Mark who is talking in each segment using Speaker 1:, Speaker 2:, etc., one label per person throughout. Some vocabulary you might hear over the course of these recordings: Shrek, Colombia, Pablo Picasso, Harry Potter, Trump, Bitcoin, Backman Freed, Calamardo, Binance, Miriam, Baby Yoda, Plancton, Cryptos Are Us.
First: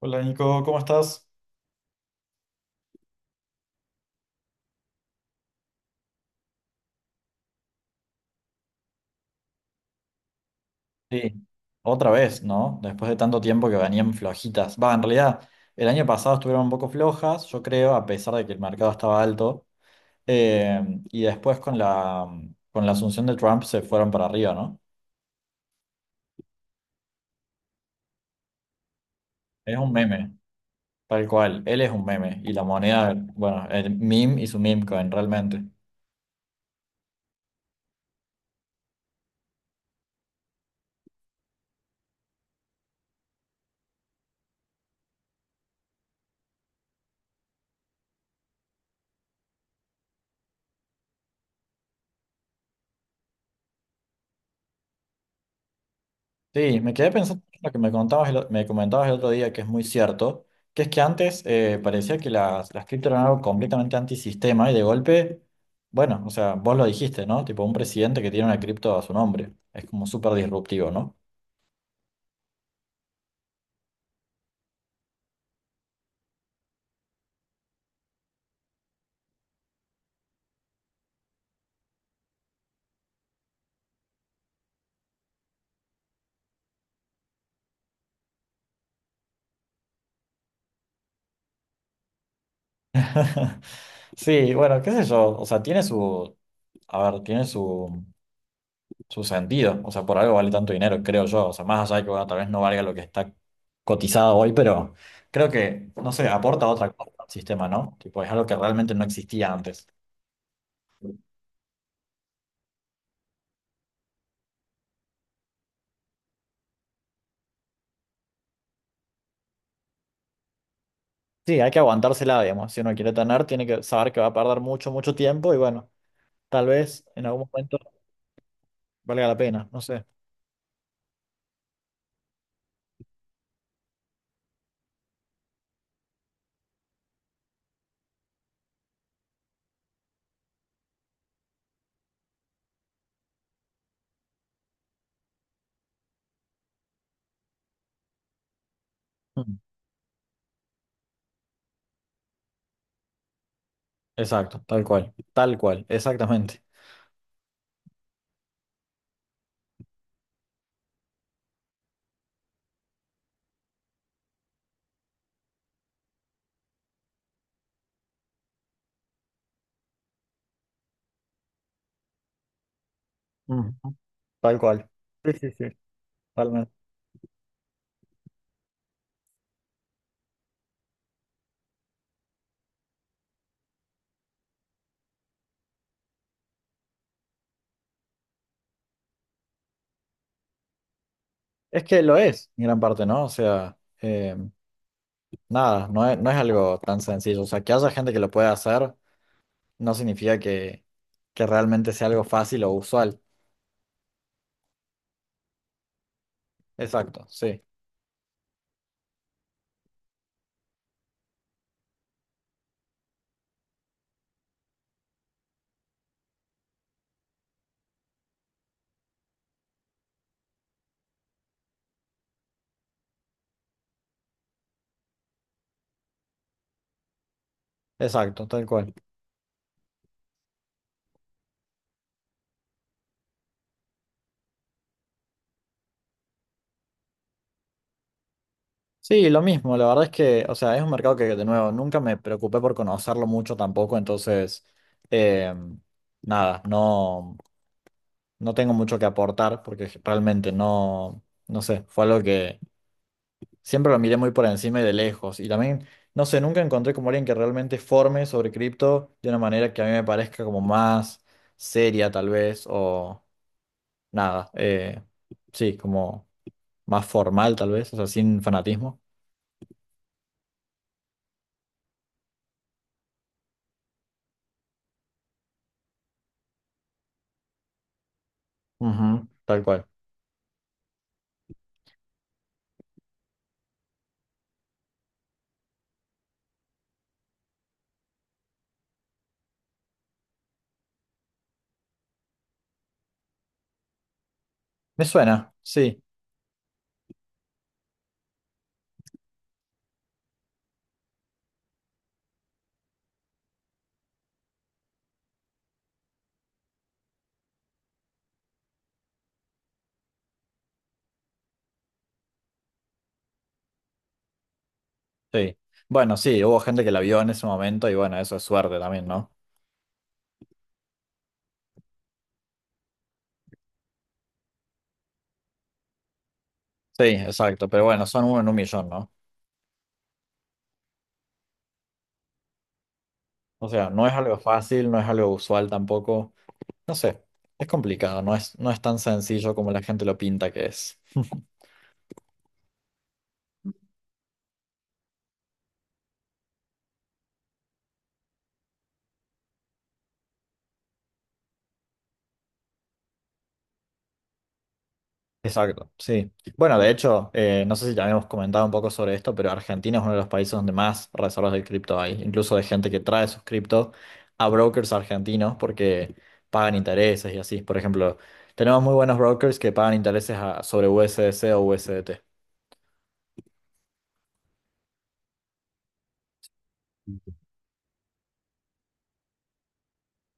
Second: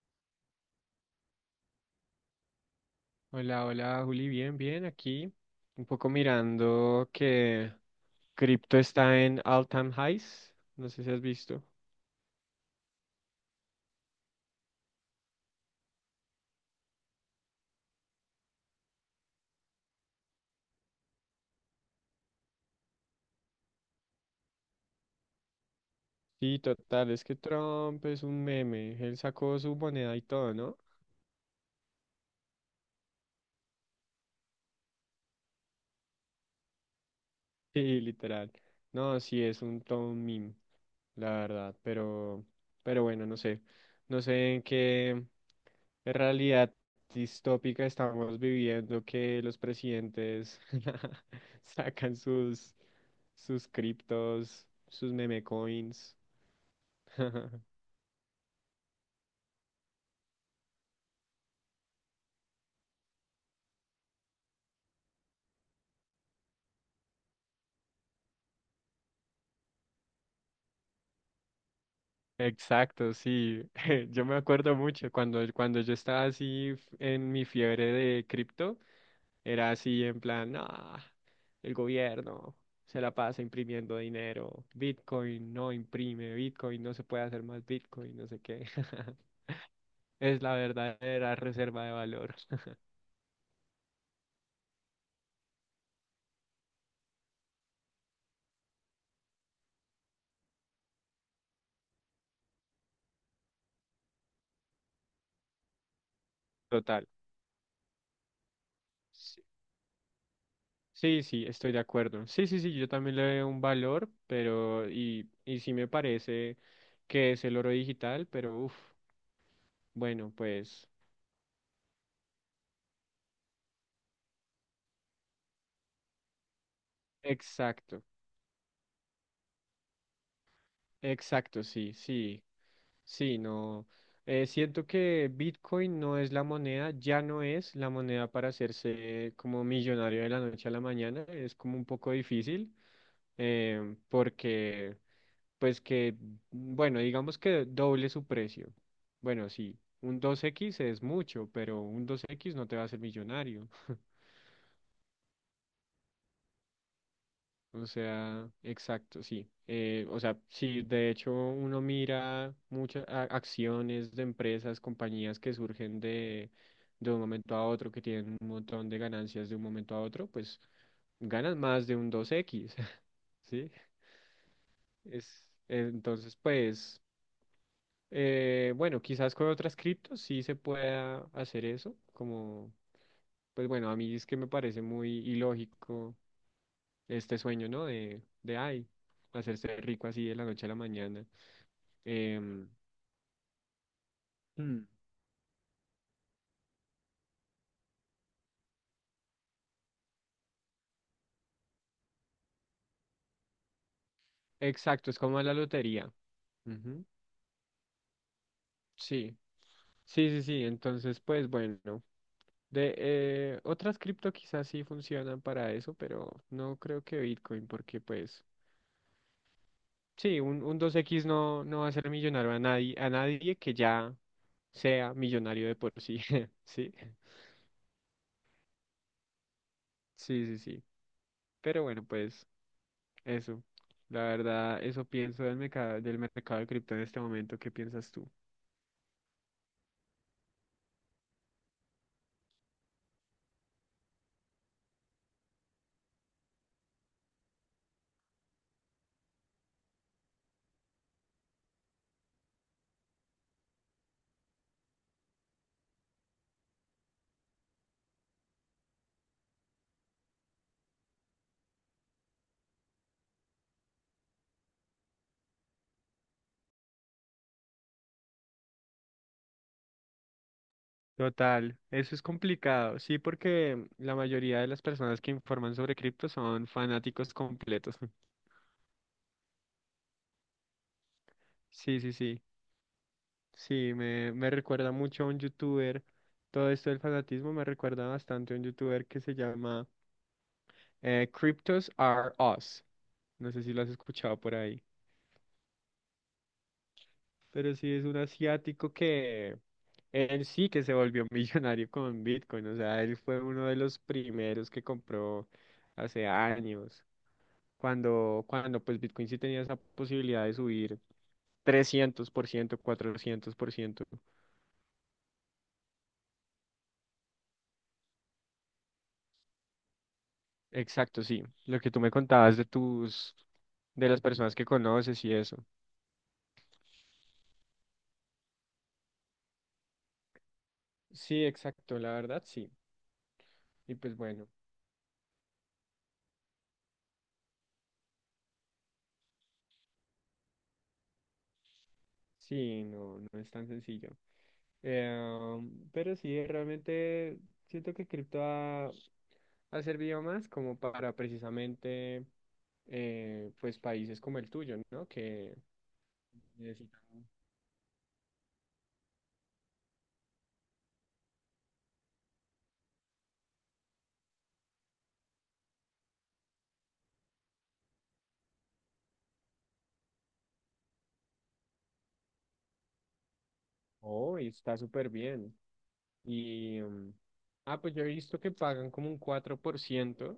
Speaker 1: Hola Nico, ¿cómo estás?
Speaker 2: Hola, hola, Juli, bien, bien, aquí un poco mirando que cripto está en all-time highs, no sé si has
Speaker 1: Sí,
Speaker 2: visto.
Speaker 1: otra vez, ¿no? Después de tanto tiempo que venían flojitas. Va, en realidad, el año pasado estuvieron un poco flojas, yo creo, a pesar de que el mercado estaba alto. Eh, y después con la asunción de Trump se fueron para arriba, ¿no?
Speaker 2: Sí, total, es que Trump es un meme, él sacó su
Speaker 1: Es un
Speaker 2: moneda y
Speaker 1: meme,
Speaker 2: todo, ¿no?
Speaker 1: tal cual. Él es un meme. Y la moneda, bueno, el meme y su meme coin, realmente.
Speaker 2: Sí, literal. No, sí, es un todo un meme, la verdad, pero bueno, no sé. No sé en qué realidad distópica estamos viviendo que los presidentes sacan sus criptos, sus meme coins.
Speaker 1: Sí, me quedé pensando en lo que me contabas me comentabas el otro día, que es muy cierto, que es que antes parecía que las cripto eran algo completamente antisistema y de golpe, bueno, o sea, vos lo dijiste, ¿no? Tipo un presidente que tiene una cripto a su nombre. Es como súper disruptivo, ¿no?
Speaker 2: Exacto, sí. Yo me acuerdo mucho cuando yo estaba así en mi fiebre de cripto. Era así en plan, "Ah, el gobierno se la pasa imprimiendo dinero, Bitcoin no imprime, Bitcoin no se puede hacer más Bitcoin, no sé qué. Es la verdadera reserva de valor."
Speaker 1: Sí, bueno, qué sé yo, o sea, a ver, tiene su sentido. O sea, por algo vale tanto dinero, creo yo. O sea, más allá de que, bueno, tal vez no valga lo que está cotizado hoy, pero creo que, no sé, aporta otra
Speaker 2: Total.
Speaker 1: cosa al sistema, ¿no? Tipo, es algo que realmente no
Speaker 2: Sí,
Speaker 1: existía antes.
Speaker 2: sí, sí, estoy de acuerdo. Sí, sí, sí, yo también le veo un valor, pero y sí me parece que es el oro digital, pero uff, bueno, pues
Speaker 1: Sí, hay que aguantársela, digamos. Si uno quiere tener, tiene que saber que va a perder mucho, mucho tiempo y bueno, tal vez en algún momento
Speaker 2: exacto,
Speaker 1: valga la pena, no sé.
Speaker 2: exacto, sí, sí. Sí, no. Siento que Bitcoin no es la moneda, ya no es la moneda para hacerse como millonario de la noche a la mañana. Es como un poco difícil porque, pues que, bueno, digamos que doble su precio. Bueno,
Speaker 1: Mm.
Speaker 2: sí, un 2x es mucho, pero un 2x no te va a hacer millonario.
Speaker 1: Exacto, tal cual, exactamente.
Speaker 2: O sea, exacto, sí. O sea, sí, de hecho uno mira muchas acciones de empresas, compañías que surgen de un momento a otro, que tienen un montón de ganancias de un momento a otro, pues ganan más de un 2x ¿sí?
Speaker 1: Ujú, tal cual. Sí,
Speaker 2: Es,
Speaker 1: sí, sí.
Speaker 2: entonces,
Speaker 1: Totalmente.
Speaker 2: pues, bueno, quizás con otras criptos sí se pueda hacer eso, como, pues bueno, a mí es que me parece muy ilógico este sueño, ¿no? De ay, hacerse rico así de la noche a la mañana.
Speaker 1: Es que lo es, en
Speaker 2: Em,
Speaker 1: gran parte, ¿no? O sea, eh,
Speaker 2: mm,
Speaker 1: nada, no es algo tan sencillo. O sea, que haya gente que lo pueda hacer no significa que realmente sea algo fácil o usual.
Speaker 2: exacto, es como la lotería. Ujú,
Speaker 1: Exacto, sí.
Speaker 2: sí, sí, sí, sí. Entonces, pues bueno, de otras cripto quizás sí funcionan para eso, pero no creo que Bitcoin, porque pues sí, un 2x no, no va a hacer millonario a nadie que ya sea millonario de por sí, sí.
Speaker 1: Exacto, tal cual.
Speaker 2: Sí, sí, sí. Pero bueno, pues. Eso, la verdad, eso pienso del mercado de cripto en este momento. ¿Qué piensas tú?
Speaker 1: Sí, lo mismo, la verdad es que, o sea, es un mercado que, de nuevo, nunca me preocupé por conocerlo mucho tampoco, entonces, eh, nada, no, no tengo mucho que aportar porque realmente no, no sé, fue algo que siempre lo miré muy por encima y de lejos, y también, no sé, nunca encontré como alguien que realmente forme sobre cripto de una manera que a mí me parezca como más seria tal vez, o nada, sí, como más formal tal vez, o sea, sin fanatismo,
Speaker 2: Total, eso es complicado. Sí, porque la mayoría de las personas que informan sobre cripto son fanáticos completos.
Speaker 1: ujú, tal cual.
Speaker 2: Sí, sí, sí. Sí, me recuerda mucho a un youtuber. Todo esto del fanatismo me recuerda bastante a un youtuber que se llama Cryptos Are Us. No sé si lo has escuchado por ahí.
Speaker 1: Me suena, sí,
Speaker 2: Pero sí es un asiático que él sí que se volvió millonario con Bitcoin. O sea, él fue uno de los primeros que compró hace años. Cuando pues Bitcoin sí tenía esa posibilidad de subir 300% 400%.
Speaker 1: sí. Bueno, sí, hubo gente que la vio en ese momento y bueno, eso es suerte también, ¿no?
Speaker 2: Exacto, sí. Lo que tú me contabas de tus, de las personas que conoces y eso.
Speaker 1: Sí, exacto, pero bueno, son uno en un millón, ¿no?
Speaker 2: Sí, exacto, la verdad, sí.
Speaker 1: O sea,
Speaker 2: Y
Speaker 1: no es
Speaker 2: pues
Speaker 1: algo
Speaker 2: bueno,
Speaker 1: fácil, no es algo usual tampoco. No sé, es complicado, no es tan sencillo como la gente lo pinta que es.
Speaker 2: sí, no, no es tan sencillo. Eh, pero sí, realmente siento que cripto ha, ha servido más como para precisamente pues países como el tuyo, ¿no? Que
Speaker 1: Exacto, sí. Bueno, de
Speaker 2: necesitan...
Speaker 1: hecho, no sé si ya habíamos comentado un poco sobre esto, pero Argentina es uno de los países donde más reservas de cripto hay, incluso de gente que trae sus criptos a brokers argentinos porque pagan intereses y así. Por ejemplo, tenemos muy buenos brokers que pagan intereses sobre USDC o USDT.
Speaker 2: Oh, y está súper bien. Y... mm, Ah, pues yo he visto que pagan como un 4%.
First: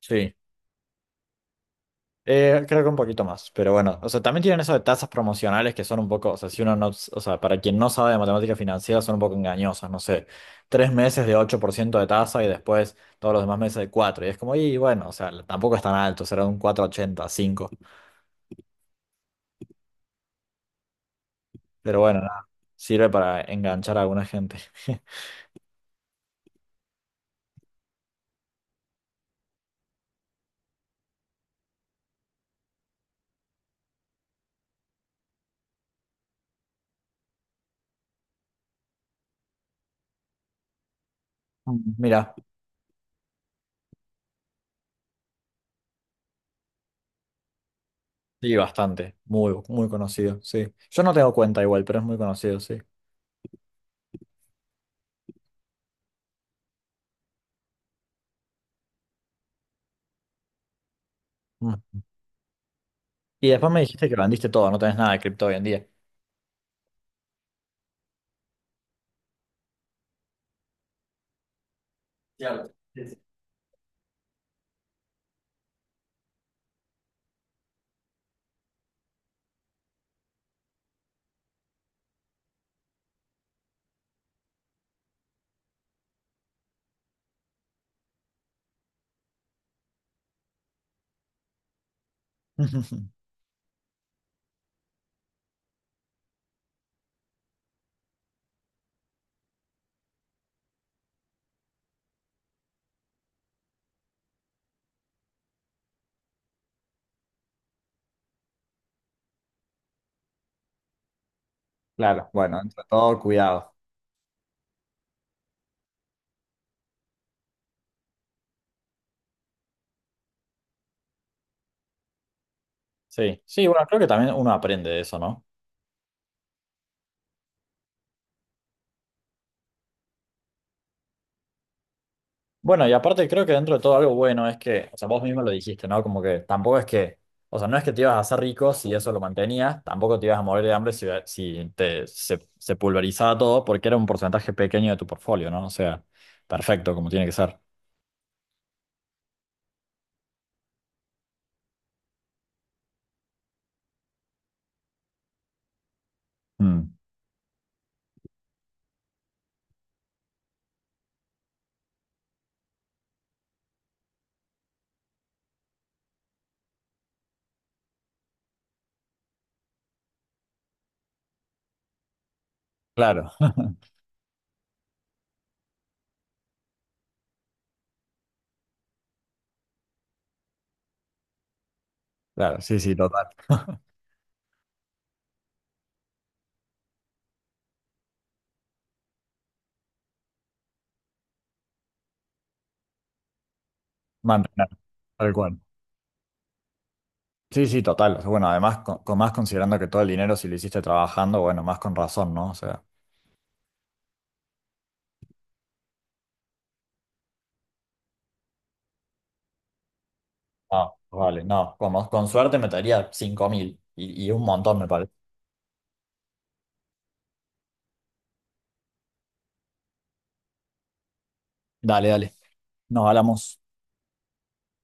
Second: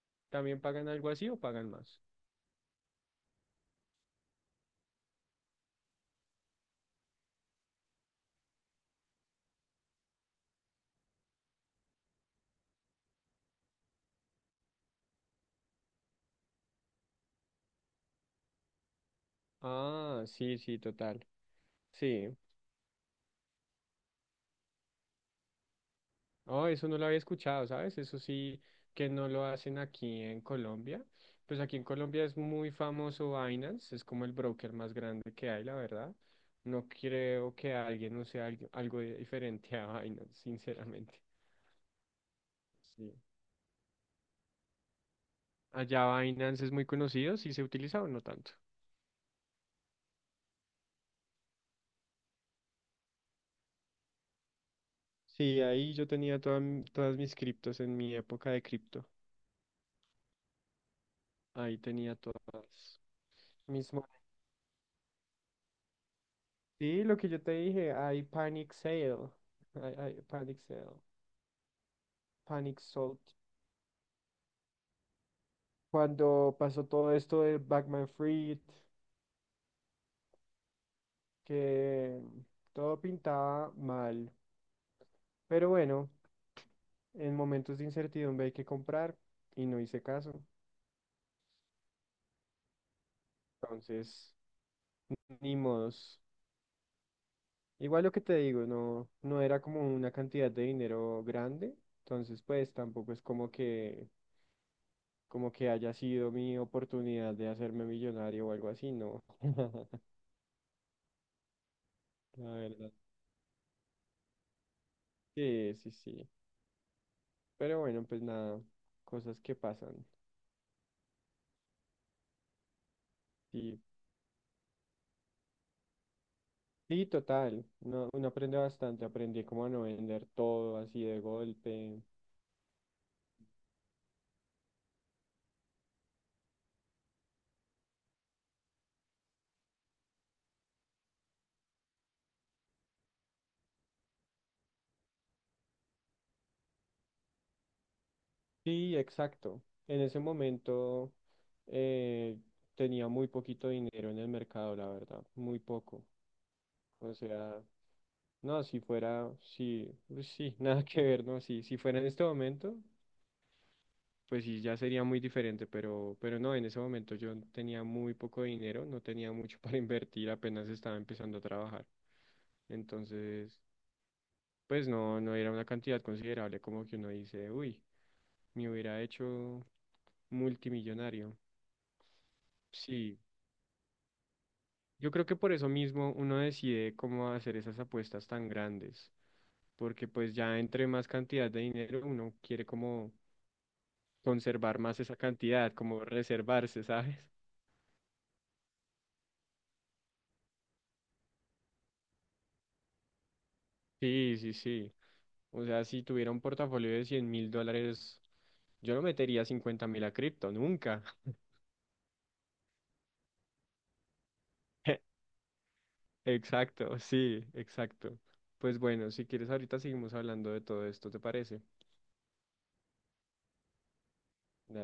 Speaker 1: Sí.
Speaker 2: ¿También pagan algo así o pagan más?
Speaker 1: Creo que un poquito más, pero bueno, o sea, también tienen eso de tasas promocionales que son un poco, o sea, si uno no, o sea, para quien no sabe de matemática financiera son un poco engañosas, no sé, 3 meses de 8% de tasa y después todos los demás meses de 4 y es como, y bueno, o sea, tampoco es tan alto, será un 4,85,
Speaker 2: Ah, sí, sí, total.
Speaker 1: pero bueno,
Speaker 2: Sí.
Speaker 1: nada, sirve para enganchar a alguna gente.
Speaker 2: Oh, eso no lo había escuchado, ¿sabes? Eso sí que no lo hacen aquí en Colombia. Pues aquí en Colombia es muy famoso Binance, es como el broker más grande que hay, la verdad. No creo que alguien use algo diferente a Binance, sinceramente.
Speaker 1: Mira,
Speaker 2: Sí. Allá Binance es muy conocido, sí se utiliza o no tanto.
Speaker 1: sí, bastante, muy, muy conocido, sí. Yo no tengo cuenta igual, pero es muy conocido, sí.
Speaker 2: Sí, ahí yo tenía toda todas mis criptos en mi época de cripto. Ahí
Speaker 1: Mm.
Speaker 2: tenía todas
Speaker 1: Y después me
Speaker 2: mis
Speaker 1: dijiste
Speaker 2: monedas.
Speaker 1: que vendiste todo, no tenés nada de cripto hoy en día.
Speaker 2: Sí, lo que yo te dije, hay panic sale. Hay panic sale.
Speaker 1: Claro.
Speaker 2: Panic
Speaker 1: Sí, sí.
Speaker 2: salt. Cuando pasó todo esto de Backman Freed, que todo pintaba mal. Pero bueno, en momentos de incertidumbre hay que comprar y no hice caso. Entonces, ni modos. Igual lo que te digo, no, no era como una cantidad de dinero grande. Entonces, pues tampoco es como que haya sido mi oportunidad de hacerme millonario o algo así, no.
Speaker 1: Claro,
Speaker 2: La
Speaker 1: bueno, entre
Speaker 2: verdad.
Speaker 1: todo, cuidado.
Speaker 2: Sí, sí, sí. Pero bueno, pues nada, cosas que pasan.
Speaker 1: Sí, sí,
Speaker 2: Sí,
Speaker 1: bueno, creo que también uno aprende de eso, ¿no?
Speaker 2: sí, total. Uno, uno aprende bastante. Aprendí como a no vender todo así de golpe.
Speaker 1: Bueno, y aparte creo que dentro de todo algo bueno es que, o sea, vos mismo lo dijiste, ¿no? Como que tampoco es que, o sea, no es que te ibas a hacer rico si eso lo mantenías, tampoco te ibas a morir de hambre si se pulverizaba todo, porque era un porcentaje pequeño de tu portfolio, ¿no? O sea, perfecto, como tiene que ser.
Speaker 2: Sí, exacto. En ese momento eh, tenía muy poquito dinero en el mercado, la verdad. Muy poco.
Speaker 1: Mm,
Speaker 2: O sea, no, si fuera, sí, sí, nada que ver, no, sí, si fuera en este momento. Pues sí, ya sería muy diferente, pero no, en ese momento yo tenía muy poco dinero, no tenía mucho para invertir, apenas estaba empezando a trabajar.
Speaker 1: claro,
Speaker 2: Entonces, pues no, no era una cantidad considerable como que uno dice, uy, me hubiera hecho multimillonario.
Speaker 1: claro, sí, sí,
Speaker 2: Sí,
Speaker 1: total.
Speaker 2: yo creo que por eso mismo uno decide cómo hacer esas apuestas tan grandes, porque pues ya entre más cantidad de dinero uno quiere como
Speaker 1: Mantener,
Speaker 2: conservar más esa
Speaker 1: tal cual.
Speaker 2: cantidad, como reservarse, ¿sabes?
Speaker 1: Sí, sí, total. Bueno, además, con más considerando que todo el dinero si lo hiciste trabajando, bueno, más con razón, ¿no? O sea,
Speaker 2: Sí, sí, sí. O sea, si tuviera un portafolio de $100.000, yo no metería 50.000 a cripto,
Speaker 1: no,
Speaker 2: nunca.
Speaker 1: vale, no, como, con suerte metería 5.000 y un montón, me parece.
Speaker 2: Exacto, sí, exacto. Pues bueno, si quieres ahorita seguimos hablando de todo esto, ¿te parece?
Speaker 1: Dale, dale. Nos hablamos.